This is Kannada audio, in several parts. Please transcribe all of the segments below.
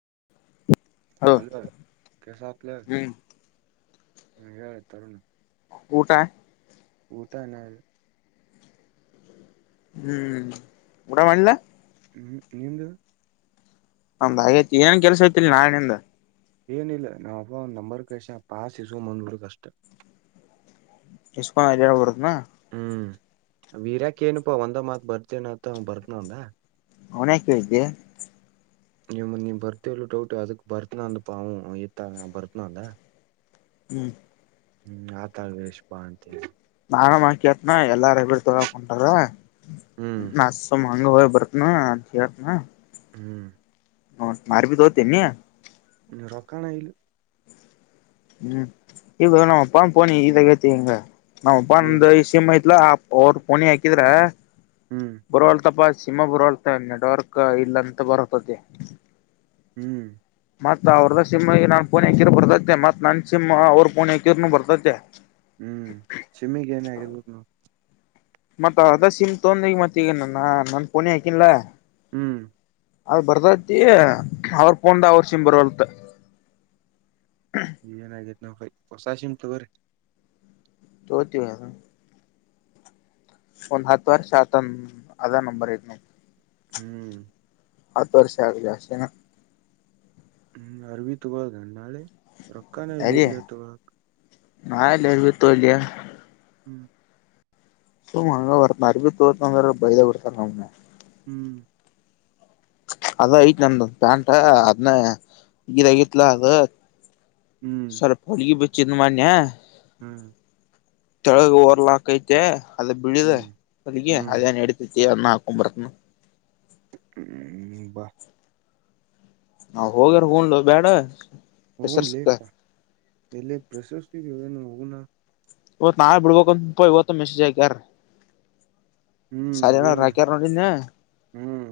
[inaudible] ಹಲೋ ಕೆಳಸತ್ಲೇ ಹ್ಮ್ ಹ್ಮ್ ಹೇಳ ತರುಣ್. ಊಟ ಊಟ ಹಿನಾ ಇಲ್. ಹ್ಮ್ ಊಟ ಮಾಡಿಲ್. ಹ್ಮ್ ನಿಂದು. ನಮ್ದ್ ಆಗೈತಿ ಎನ್ ಕೆಲ್ಸ ಐತಿಲ್ ನಾಳೆ ನಿಂದ್. ಏನಿಲ್ಲ ನಮ್ ಅಪ್ಪ ಒಂದ ನಂಬರ್ ಕಸ್ಯ ಪಾಸ ಇಸಕೊಂಡ್ ಬಂದ್ ಬುಡುದ್ ಅಷ್ಟ. ಇಸ್ಕೊಂಡ ಅಡ್ಡಯಾಡ್ ಬರುದ್ನ. ಹ್ಮ್ ವೀರ್ಯಾಗ್ ಕೇಳಿನಪ್ಪ ಒಂದ ಮಾತ್ ಬರ್ತೇನತ್ತ ಹ್ಮ್ ಬರ್ತ್ ನಂದ. ಅವ್ನ ಯಾಕ್ ಕೇಳಿದ್ದಿ. ನೀಮ್ಮ ನೀ ಬರ್ತೀ ಇಲ್ಲೋ ಡೌಟ್ ಅದಕ್ ಬರ್ತನ ಅಂದಪ್ಪಾ ಅಂವು ಇತ್ತ ಬರ್ತ ನ ಅಂದ್ನ. ಹ್ಮ್ ಹ್ಮ್ ಆತಾಳ್ ಬೇಸ್ ಬಾ ಅಂತ ಹೇಳಿದ್ ನಾನ ಮಾತ್ ಕೇಳ್ತ್ನ ಎಲ್ಲಾರ ಬಿಟ್ ತಿಗೋಳಕ್ ಹೊಂಟಾರ ಹ್ಮ್ ನಾ ಸುಮ್ ಹಂಗ ಹೋಗಿ ಬರ್ತ್ನನ ಅಂತ ಹೇಳ್ತ್ನ. ಹ್ಮ್ ಅಂವ ಅರ್ಬ್ರಿ ತತೆನಿ. ಹ್ಮ್ ರೊಕ್ಕನೆ ಇಲ್. ಹ್ಮ್ ಈಗ ನಮ್ಮ ಪನ್ ಪನಿ ಇದಾಗೈತಿ ಹಿಂಗ ನಮ್ಮ ಏನ್ ಪಂದ ಸಿಮ ಐತಿ. ಇಲ್ಲ ಅವ್ರ ಪೋಣಿ ಹಾಕಿದ್ರ ಹ್ಮ್ ಬರುವವಲ್ ತಪ. ಸಿಮ್ಮ ಬುರಳ್ತ ನೆಡ್ವಾರ್ಕ್ ಇಲ್ಲ ಅಂತ ಬರತ್ತದೆ. ಹ್ಮ್ ಮತ್ತತ್ ಅವ್ರದ ಸಿಮ್ ನಾನನ್ ಪುಣಕಿರ್ ಬರ್ತೈತೆ ಮತ್ ನನ್ ಸಿಮ್ ಅವ್ರ ಪುಣೆಕಿರ್ನು ಬರ್ತೈತೆ. ಹ್ಮ್ ಸಿಮ್ಮಿಗ್ ಏನಾಗಿರ್ಬದು. ಮತ್ ಅದ ಸಿಮ್ ತೊಂದ ಈಗ ಮತ್ ಈಗ ನನ್ನ ನನ್ ಪೋನಿ ಹಾಕಿನಲ್ಲಾ. ಹ್ಮ್ ಅ ಬರ್ದೈತಿ ಅವ್ರ ಪೊಂಡ ಅವರ್ಷಿಮ ಬರವಲ್ತ್. ಏನಾಗೇತ್ ನಾವ್ ಹೊಸ ಶಮಟುಗ್ರರಿ. ತಗೊತಿವ್. ಒಂದ್ ಹತ್ತು ವರ್ಷ ಆತಂದ ಅದ ನಂಬರ್ ಐತ್ ನಂದ್. ಹ್ಮ್ ಹತ್ತು ವರ್ಷೆ ಆಗಿದೆ ಅಷ್ಟೆ ನಾ. ಹ್ಮ್ ಅರವಿ ತುುವಳ ನ ನಾಳೆ ರೊಕ್ಕಾನ ಲೋಡ್ಲ ತುಾಗ. ನಾಲ್ಲ ಅರಿ ಬಿತ್ತು ಇಲ್ಲಿಯಾ. ಹ್ಮ್ ಸುಮ ಹಂಗ ಬರ್ತ ಅರಿಬಿ ತೋರ್ತಂದ್ರೆ ಬಯದ ಬರ್ತಾರ ನಮ್ಮ. ಹ್ಮ್ ಅದ ಐತ್ ನಂದು ಪ್ಯಾಂಟ ಅದ್ನ್ನ ಈರಗಿತ್ಲ ಅದು. ಹ್ಮ್ ಸರ್ಪ ಅಳಿಗೆ ಬಚಿದನಮನ್ಯಾ. ಹ್ಮ್ ತಳಗ ರ್ಲ ಹಾಕೈತೆ ಅದ ಬಿಳಿದೆ ಹ್ಮ್ ಅಲ್ಲಿಗೆ ಹ್ಮ್ ಅದೇನ್ ನಡಿತೈತಿ. ನ್ನ ಆಕಂಬರನ. ಹ್ಮ್ ಬಾ ನಾ ಹೋಗ್ಯಾರ ಹೂಂಡು ಬೇಡ. ಹ ಲೇ ಪಾ ಎಲೆ ಪ್ರಶಸ್ತಿ ಪನು ಹ. ಇವತ್ ನಾವೇ ಬಿಡ್ಬೇಕು ಅಂತ ಪ ಇವತ್ತು ಮೆಸೇಜ್ ಆಕ್ಯಾರ್. ಹ್ಮ್ ಸರಿನೋ ಏನ ರಾಕ್ಯಾರ ನೋಡ್ ನೆನ್ನ. ಹ್ಮ್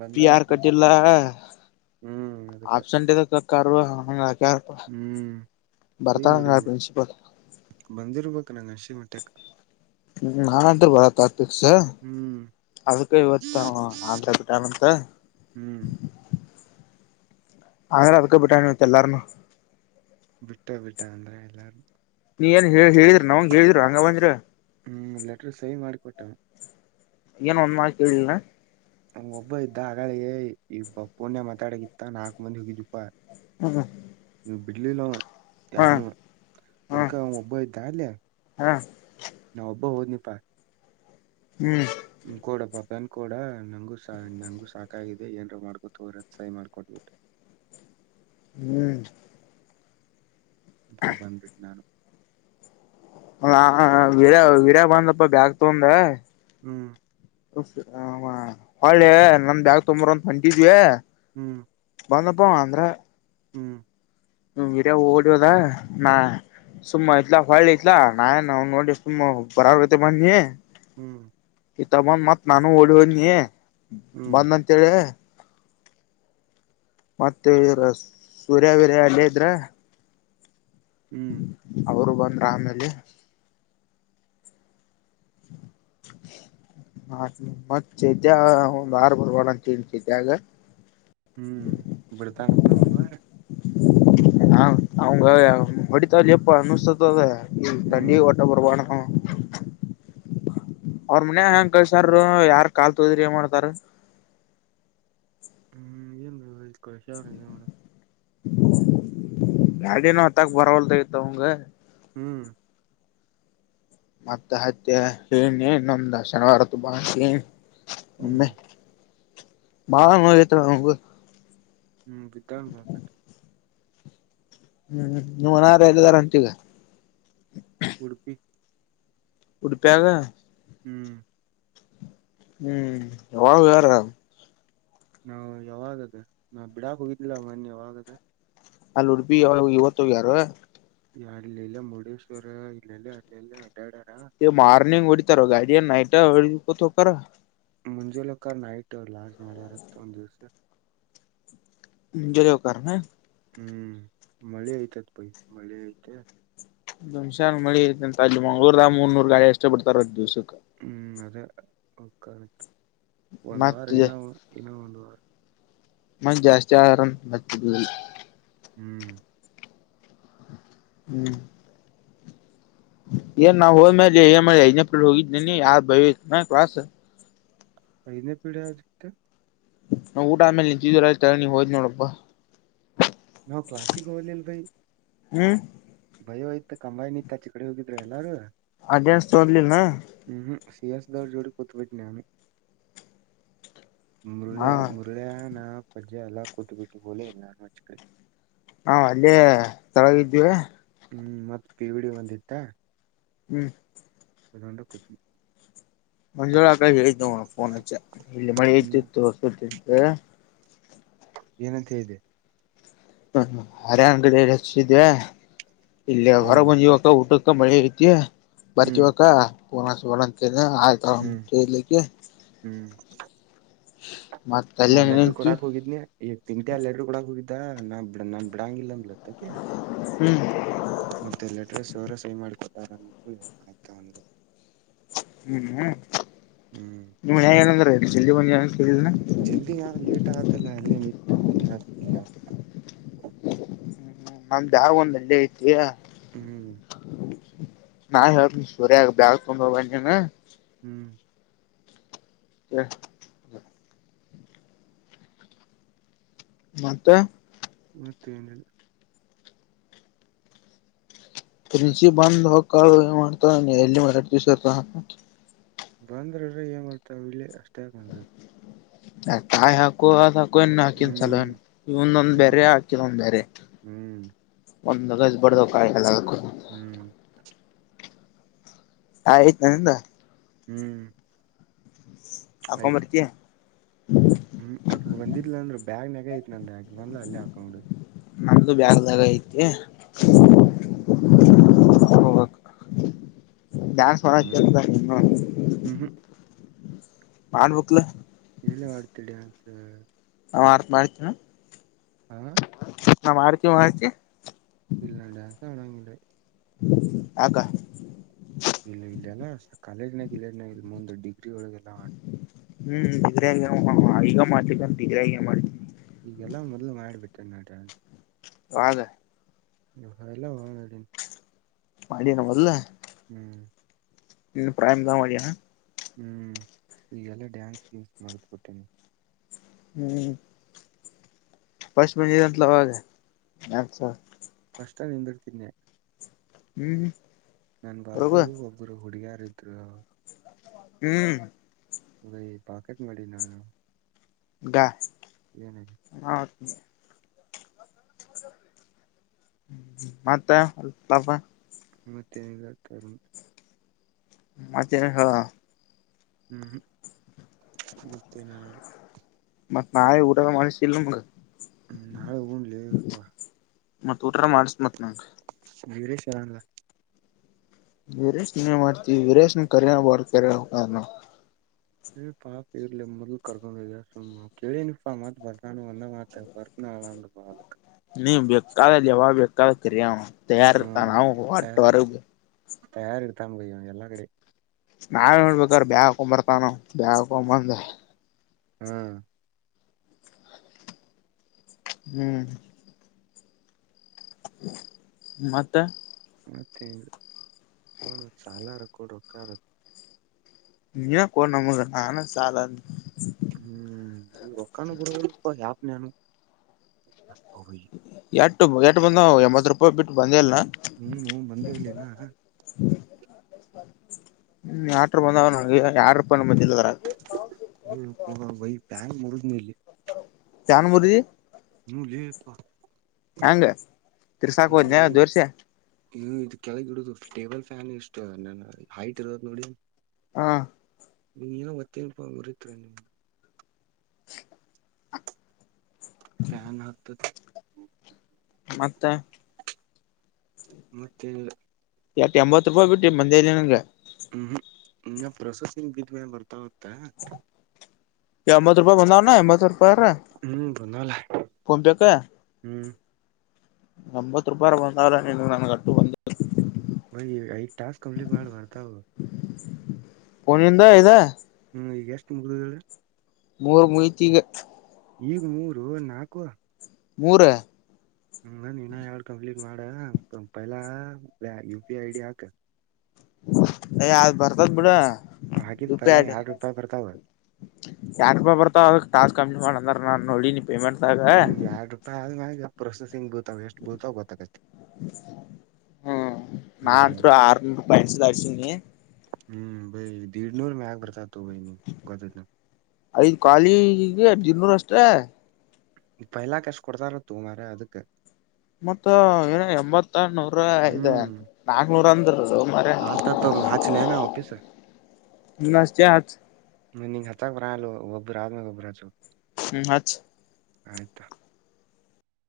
ಬಂದ ಪಿ ಯಾರ ಕಟ್ಟಿಲ್ಲ ಪ್ರಿನ್ಸಿಪಲ್ ಹ್ಮ್ ಅದಕ್ಕ ಆಪ್ಸಂಟ್ ಕಕ್ಕ ಹ. ರ ಹ್ಮ್ ಈಗ ಬರ್ತಾರ ನೋಡಿನ ಪ್ರಿನ್ಸಿಪಲ್. ಬಂದಿರ್ಬೇಕ ನಂಗ ಹಂಸಿ ಮಟ್ಟಕ್ಕ. ಹ್ಮ್ ನಾನಟ್ರ ಬರ ತಾರ್ಪಕ್ಸ. ಹ್ಮ್ ಅದಕ್ಕೆ ಇವತ್ತು ತರ ಆಂತ್ರ ಕಟಾನಂತ. ಹ್ಮ್ ಆಂದ್ರೆ ಅದಕ ಬಿಟ್ಟಾನ ಇತ್ತ ಎಲ್ಲಾರನು. ಬಿಟ್ಟ ಬಿಟ್ಟ ಅಂದ್ರೆ ಎಲ್ಲಾರು. ನೀ ಏನ್ ಹೇಳ ಹೇಳಿದ್ರಿ ನವಂಗ ಹೇಳಿದ್ರರು ಹಂಗ ಬಂದ್ರಿ. ಹ್ಮ್ ಲೆಟರ್ ಸೈವ್ ಮಾಡಿಕೊಟ್ಟನ ‌. ಏನ ಒಂದ ಮಾತ್ ಕೇಳಿಲ್ಲ. ನಮ್ ಒಬ್ಬ ಇದ್ದ ಹಾಗಳಿಗೆ ಇಬ್ಬ ಪುಣ್ಯ ಮಾತಾಡಕ್ಕಿತ್ತ ನಾಕ್ ಮಂದಿ ಹೋಗಿದಪ್ಪಾ. ಹ್ಮ್ ನೀ ಬಿಡ್ಲಿಲ್ಲ ಅವ ಹಾ ಯಾರನು ಹಾ ಅದಕ್ಕ ಅವ ಒಬ್ಬ್ದಾ ಅಲ್ಯ. ಹಾ ಬಹ ನಿಪಾಯ. ಹ್ಮ್ ಹ್ಮ್ ಕ ಕೊಡ ಪ ಪ್ಯಾನ್ ಕಡ ನಂಗೂ ನಂಗೂ ಸಾಕಾಗಿದೆ ಏನ್ರ ಮಾಡ್ಕೊತ ಹರ ಸಹಿ ಮಾಡ್ಕೊಟ್. ಹ್ಮ್ ಅ ಕ ಬಂದ್ಬಿಟ್ಟ ನಾನು. ಯ ವಡ ವೀಡ್ಯ ಬಂದಪ್ಪ ಬ್ಯಾಗ್ ತಂದ. ಹ್ಮ್ ಹೊಳೆ ನನ್ ಬ್ಯಾಗ್ ತೊಂಬರ್ ಅಂತ ಹೊಂಟಿದ್ವಿ ಹ್ಮ್ ಬಂದಪ್ಪ ಅಂದ್ರ ಹ್ಮ್ ಹ ಹಿರಿಯ ಓಡಿ ಹಿಡದಾ ನಾ ಸುಮ್ಮ ಇತ್ಲಾ ಹೊಳ್ಳಿ ಇತ್ಲಾ ನಾನ್ ನ ನೋಡಿ ಸುಮ್ಮ್ ಬರಾರಗತೆ ಬನ್ನಿ ಹ್ಮ್ ಇ ತ ಬಂದ್ ಮತ್ ನಾನು ಓಡಿ ಹೋದ್ನಿ ಹ್ಮ್ ಬಂದಂತೇಹೆಳೇ ಮತ್ತೆ ಇವರ ಸೂರ್ಯ ವೀರ್ಯ ಅಲ್ಲೇ ಇದ್ರ ಹ್ಮ್ ಅವರು ಬಂದ್ರ ಆಮೇಲೆ ಹ್ಮ ಹ ಮತ್ತ ಚೈತಾ ಒಂದ್ ಆರು ಬರ್ರುವಡ ಅಂತಿ ಚೈತಾಗ ಹ್ಮ್ ಬಿಡ್ತಾನತ್ ಒಂದ ವಾರ ಹಾ ಅವಂಗ ಹೊಡಿತ ಎಪ್ಪ ಅನ್ನಿಸ್ತದ ಡಿ ಹ್ಮ್ ವಟ ಬರಬಾರದ್ ಹೂ ಅವ್ರ ಮನ್ಯಾಗ ಹಂಗ್ ಕಳಿಸಾರ್ ಯಾರ್ ಕಾಲ್ ತೋದ್ರಿ ಏನ್ ಮಾಡ್ತಾರು ಹ್ಮ್ [unintelligible] ಗಾಡಿ ನ ಹತ್ತಾಕ್ ಬರವಲತ್ ಅವಂಗ ಹ್ಮ್ ಮತ್ತ ಹತ್ಯೆ ಹೇಳಿ ನೀ ನಮ್ದ ಶನಿವಾರ ತು ಬಾ ಅಂತ ಹೇಳಿ ಹ್ಮ್ ಬಾಳ ನೋವಾಗುತ್ತಳ ಅವಂಗು ಹ್ಮ್ ಬಿದ್ದಾನ್ ಬಾಳ ಕೇಟ್ ಹ್ಮ್ ನೀವ್ ಅನಾರ ಎಲ್ಲಿದಾರ ಅಂತೀಗ ಉಡುಪಿ ಉಡುಪ್ಯಾಗ ಹ್ಮ್ ಹ್ಮ್ ಎವಾಗ ಹೇಳಿಯಾರ ನಾವ ಯಾವಾಗದ ನಾ ಬಿಡಕ್ ಹೋಗಿದನಲ್ಲ ಮೊನ್ನೆ ಯಾವಾಗದ ಅಲ್ಲಿ ಉಡುಪಿ ಒಳಗ ಇವತ್ತ ಹೋಗ್ಯಾರೋ ಯಾರಲಿಲ್ಲ ಮುರುಡೇಶ್ವರ ಇಲ್ಲ ಅಲ್ಲಲ್ಲ ಮಾರ್ರ್ನಿಂಗ್ ಹೊಡಿತಾರ ಗಾಡಿಯ ನೈಟ್ ಹೊಡಕತಹೋಕಾರೋ ಮುಂಜೆ ಹೋಕ್ಕಾರ ನೈಟ್ ಲಾರ್ಜ್ ಮಳೆ ಇರುತ್ತೆ ಒಂದ್ ದಿವಸ ಮುಂಜಾನೆ ಹೋಕಾರೆನ್ ಹ್ಮ್ ಮಳಿ ಐಯತತ್ ಪೈ ಮಳಿ ಐಯತ್ ದುಮಶ್ಯಾನ್ ಮಳಿ ಐತ ಅಂತ ಅಲ್ಲಿ ಮಂಗ್ಳೂರ್ ಆ ಮೂರ್ ನೂರು ಗಾಳಿ ಅಷ್ಟು ಬಿಡ್ತಾರ ಅದು ದಿವ್ಸಕ್ಕೆ ಹ್ಮ್ ಅದೇ ಕರೆಕ್ಟ್ ಒಂದು ವಾರ ಮತ್ ಇನ್ನ ಇನ್ನ ಒಂದು ಹ್ಮ ಮಂದಿ ಜಾಸ್ತಿ ಆದ್ರ ಮತ ಹ್ಮ್ ಹ್ಮ್ ಏ ನಾ ಹೋಗದ ಮ್ಯಾಲ ಯಾರ ಕ್ಲಾಸ ಐದನೇ ಪಿರಿಡ್ ಯಾವುದ ನಾ ಊಟ ಆಮೇಲೆ ನಿಂತಿದ್ದವು ನೀ ಹೋದ್ ನೋಡಪ್ಪಾ ನಾವು ಕ್ಲಾಸಿಕ್ ಹೋಗಲಿಲ್ಲ ಭೈ ಹ್ಮ ಭಯೋಯ್ತ ಕಂಬಾಯಿ ನಿತ್ ಆಚಿಕಡೆ ಹೋಗಿದ್ರರು ಎಲ್ಲಾರೂ ಅಟೆಂಡೆನ್ಸ್ ತಗೋಲಿಲ್ಲ ಹ್ಮ್ ಸಿಯಸ್ ದವರ್ ಜೋಡಿ ಕೊತಬಿಟ್ಟನಾನು ಹಾ ಮುರುಳೆ ಮುರುಳೆ ನಾ ಪಜಾ ಎಲ್ಲಾರೂ ಕೂತ್ ಬಿಟ್ಟು ಹಲೇ ನಾನುಚ್ಕ ಹಾ ಅಲ್ಲೇ ತಳಗಿದ್ದೀವಿ ಹ್ಮ್ ಮತ್ತ್ ಪಿವಿಡಿ ಬಂದಿತ್ತ ಹ್ಮ್ ಅದೊಂಡ ಕುತಿಿ ಮಂಜೂಳ ಆಡೆ ಹೇಳ್ದ ಫೋನ್ಚೆ ಇಲ್ಲಿ ಮಳಿ ಹ್ಮ್ ತಿತ್ತುಪ ಏನಂತ ಹೇಳಿದೆ ಹ್ಮ ಅರ ಅಂಗ್ಗಡೆಕ್ಷಿದವೆ ಇಲ್ಲ ಹೊರ ಹ್ಮ್ ಮುಂಜವಕ್ಕ ಊಟಕ್ಕೆ ಮಳಿ ರೀತಿ ಹ್ಮ್ ಬರ್ತಿವಕ ಪೂರ್ನಂತ ಹ್ಮ್ ಆಯ್ತಕ್ಕೆ ಅಲ್ಲೇ ನಾನ್ ಲೆಟರ್ ನಿಂತ್ವಿ ಕೊಡಕ್ ಹೋಗಿದನಿ ಈಗ ತಿಂಟಿ ಅ ಲೆಟರ್ ಕೊಡಕ್ ಹೋಗಿದ್ದ ನಾನ್ ಬಿ ನಾನ್ ಬಿಡಂಗಿಲ್ಲ ಅಂದ್ಲ ಹ್ಮ್ ಮತ್ತೆ ಎಲ್ಲಟ್ರ ಸೋರ ಸಹ ಮಾಡಕೊ ಆಯ್ತ ಹ್ಮ್ ಹ್ಮ್ ಹ್ಮ್ ನಿಮ್ ಹೆಂಗೇಏನಂದ್ರೆ ಜಲ್ಲಿಿ ಬಂದ ಜಲ್ದಿ ನಾವ ಲೇಟ್ ಆಗತ್ತಲ್ಲ ಅಲ್ಲೇ ನಿ ಕಲಿಯ ಹ ನಮ್ದ ಯಾವ ಒಂದ್ ಹಳ್ಳಿ ಐತಿಾ ಹ್ಮ್ ನಾ ಹೇಳ್ ಸುರ್ಯ ಬ್ಯಾಗ ತೊಂಬ ಬನ್ನನು ಹ್ಮ್ ಹ ಮತ್ತ ಮೂವತ್ತ ಏನ ಓ ಚಿ ಬಧ ಕಾ ಮಾಡತ ಹೆಲ್ಲಿ ಮರ ವಿಸ ಬಂದ್ರ್ರ ಏ ಮಾಡ್ತಾವ ಇಲ್ಲಿ ಅಷ್ಟೇ ಬಂದ್ದು ತಾಯಿ ಹಾಕು ಅ ಹಾಕು ಹಾಕು ಇನ್ ಹಾಕನ್ ಸಲ ಹ್ಮ್ ಇಂದೊಂದ್ ಹ್ಮ್ ಬೇರೆ ಹಾಕಿದ ಒಂದ್ ಬೇರೆ ಹ್ಮ್ ಒಂದ್ಗಜ ಬಡ್ದ ಕಾಯಿಲ್ಲ ಹ್ಮ್ ಆಯ್ತು ನಂದ ಹ್ಮ್ ಆಯ್ತು ಆಕಂಬರ್ತ ಹ್ಮ್ ಅಗ ಬಂದಿದ್ಲ ಅಂದ್ರ ಬ್ಯಾಗ್ ನಾಗ ಐತ್ ನನ್್ರ ಅಗ ಬಂದ್ ಅಲ್ಲೇ ಹಾಕೊಂಡಿಡುದು ನಮ್ದು ಬ್ಯಾಗದಾಗ ಐತಿ ಹ್ಮ್ ಹ ಡ್ಯಾನ್ಸ್ ಹೊರ ಹ್ಮ್ ಹ್ಮ್ ಹ್ಮ್ ಮಾಡ ಬುಕ್ಲ ಎಏಲೆ ಆಡ್ತ ಡನ್ಸ ಹ ಆಾರ್ಪಳಿತಣ ಹಾ ನಾ ಮಾಡ್ಕ ಮಾಡ್ಕ ಇಲ್ಲಂಡ ಸ ಅವಣಂಗೆ [unintelligible] ಆಗ ಕಾಲೇಜ್ನ ಇಲ್ಲನ ಇಲ್ಲಿ ಮುಂದ ಡಿಗ್ರಿ ಒಳಗೆಲ್ಲ ಮಾಡ ಹ್ಮ್ ಬಗ್ರಾಗ ಈಗ ಮಾಡ್ತ ಬಗ್ರಾಗೇ ಮಾಡ್ತವಿ ಈಗೆಲ್ಲಾ ಮೊದ್ಲು ಮಾಡಯಿಬಟ್ಟ ನಟಾಜ್ ಹದ ಹಲ್ಲಾ ವನಡನ್ ಮಾಡಡಿಯನ ಮೊದಲ ಹ್ಮ್ ಇ ಪ್ರಾಯಮದ ಮಾಡ ಹ್ಮ್ ಈಗೆಲ್ಲ ಡ್ಯಾನ್ಸ್ ಗಸ್ ಮಾಡ್ದ್ ಕೊಟ್ಟೇನೆ ಹ್ಮ್ ಫ್ರಿಸ್ಟ್ ಬಂದಿದ್ನಾತಲ್ಲ ಅವಾಗ ಡಾನ್ಸ್ ಫ್ರಿಸ್ಟ್ ನಿಂದಿರ್ತೀದ್ದೆ ಹ್ಮ್ ಹ್ಮ್ ನನ್ನ ಬಾಜು ಒಬ್ಬರು ಹುಡಿಗ್ಯಾರ್ ಇದ್ರು ಹ್ಮ್ ಭೈ ಪಾಕೆಟ್ ಮಾಡಿ ನಾನ ಗಾ ಏನೆ ಹ ಮತ್ತೆ ಮತ್ತೆ ಏನಿಲ್ಲ ಕೇಳುಮ ಮತ್ತೆ ಏನ್ ಹೇಳೋ ಹ್ಮ್ ಮತ್ ಏನಿಲ್ಲ ಮತ್ತ ನಾಯಿಊಟ ಮಾಡಿಸಿಲ್ಲ ನಿನಗೆ ನಾಳೆ ಹೂನ್ಲಿ ಮತ್ ಊಟರ ಮಾಡಸ್ ಮತ್ ನಂಗ ವಿರೀಶ್ ಅವ್ನಲ್ಲ ವೀರೇಶನ ಮಾಡ್ತೀವಿ ವೀರೇಶನ್ ಕರಿ ಬೇಕೇನು ಏ ಪಾಪ ಇರ್ಲಿ ಮೊದ್ಲು ಕೇಳೀನಿ ಮತ್ ಬರ್ತಾನ ಅಂದ ಮಾತರ್ತ [inaudible] ನೀ ಬೇಕ ಲಾವ ಬೇಕಳ ಕಿಯ ತಾರಾವಪ್ಪ ನಾವು ತಯಾರಿರ್ತಾನೆ ಬೈ ಎಲ್ಲಾ ರೆಡಿ ನಾವ ಹೇಳ್ಬೇಕ್ರ ಬ್ಯಾಗ್ ಹಾಕೊಂಡು ಬರ್ತಾನ ಬ್ಯಾಕೊ ಬಂದ ಹ್ಮ್ ಹ್ಮ್ ಮತ್ತೆ ಸಾಲ ಆದ್ರು ಕೊಡು ರೊಕ್ಕರಾ ನೀನಾ ಕೊಡ್ ನಮಗೆ ನನ್ಗೆ ಸಾಲ ಆದ ಹ್ಮ್ ರೊಕ್ಕಾನು ಕೊಡಪ್ಪ ಯಾರ್ ನೀನು [inaudible] ಎಟ್ ಬಂದ್ ಎಂಬತ್ ರೂಪಾಯಿ ಬಿಟ್ಟು ಬಂದೇ ಇಲ್ಲ ಹ್ಮ್ ಬಂದಿಲ್ಲ ಇನ್ನ ಹ್ಮ್ ಅಟ್ರಾವ ಬಂದವ ಎರಡ್ ರೂಪಾಯಿಯಿ ಬಂದಿಲ್ಲ ಲೀ ಎಪ್ಪೋ ಪ್ಯಾನ್ ಮುರಿದಿ ಇಲ್ಲಿ ಫ್ಯಾನ್ ಮುರಿದಿ ಹೂ ಲೀ ಯಪ್ಪ ಹಂಗ ತಿರ್ಸಾಕ ಹೋದ್ನ ದೋಸ್ತ ಹ್ ಇದು ಕೆಳಗ ಇಡುದು ಟೇಬಲ್ ಫ್ಯಾನ್ ಎಷ್ಟ ನ ಹೈಟ್ ಇರದ ನೋಡಿ ಹಾ ಏನೋ ಗೊತ್ತಿಲ್ಲಪ್ಪ ಮುರಿತು ಫ್ಯಾನ್ ಹಾಕಿ ಮತ್ತ ಮತ್ತೆ ಏನಿಲ್ಲ ಎಂಬತ್ತು ರೂಪಾಯಿ ಬಿಟ್ಟಿ ಬಂದೆ ಇಲ್ಲ ನನ್ಗೆ ಹ್ಮ್ ಹ್ಮ ಇ ಪ್ರೊಸೆಸಿಂಗ್ ಬರ್ತಾವ್ ಅಂತೆ ಎಂಬತ್ತು ರೂಪಾಯಿ ಬಂದಾವ್ನ ಎಂಬತ್ತು ರೂಪಾಯಿರ ಹ್ಮ್ ಬಂದವಲ್ಲ ಫೋನ್ ಪೈಗಾ ಹ್ಮ್ ಎಂಬತ್ತು ರೂಪಾಯಿ ಆದರೂ ಬಂದಲ್ಲ ನಿನಗ ನನಗೂ ಅಟ್ಟು ಬಂದಿಲ್ಲ ಐದ ಟಾಸ್ಕ್ ಕಂಪ್ಲೀಟ್ ಮಾಡು ಬರ್ತಾವ ಫೋನಿಂದ ಇದ ಹ ಈಗ ಎಷ್ಟು ಮುಗಿದವ ಹೇಳು ಮೂರ್ ಮುಯತಿಗ ಈಗ್ ಮೂರು ನಾಲ್ಕು ಮೂರ ಹ ಇನಾ ಎರಡು ಕಂಪ್ಲೀಟ್ ಮಾಡೂ ಫಿಲಾ U P I I D ಹಾಕ ಯ ಆದ ಬರ್ತದ್ ಬಿಡು ಹಾಕಿದ್ ಯು ಪಿ ಐ ಪೈಲಾ ಎರಡ್ ರೂಪಾಯಿ ಬರ್ತಾವ ಚಾರ ರೂಪಾಯಿ ಬರ್ತಾವ ಟಾಸ್ಕ್ ಕಂಪ್ಲೀಟ್ ಮಾಡ ಅಂದಾರ ನೋಡಿನಿ ಪೇಮೆಂಟ್ ದಾಗ ಹ್ಮ್ ಎರ ರೂಪಾಯಿ ಆದ್ಮಗ ಪ್ರೊಸೆಸಿಂಗ್ ಬೀಳುತಾವ ಎಷ್ಟ್ ಬೀಳ್ತಾವ ಗೊತ್ತಾಗಿದೆ ಹ್ಮ್ ನಾಹಂತ್ರು ಹಾರುನೂರು ರೂಪಾಯಿದು ಬಯಸುದರ್ಸಿನಿ ಹ್ಮ್ ಬೈ ದೀಡ್ನೂರ್ ಮೇಗ್ ಬರ್ತತ್ ಐದು್ ಖಾಲಿ ದಿೂರ್ ಅಷ್ಟೇ ಇಪ ಎಲ್ಲಾ ಕಸು ಕೊಡ್ತಾರ ತುಮ್ರ ಅದಕ್ಕೆ ಮತ್ತ ಏನ ಎಂಬತ್ ಮ ನೂರ ಇಐ ಹ್ಮ್ ನಾಕ್ನೂರ ಅಂದ್ರದು ಮರ ನೀ ನಿಂಗ ಹಚ್ಚಕರಲ್ಲ ಗೊಬ್ಬರ ಆದ ಮ ಗೊಬ್ಬರ ಚು ಹ್ಮ್ ಅ ಆಯ್ತಾ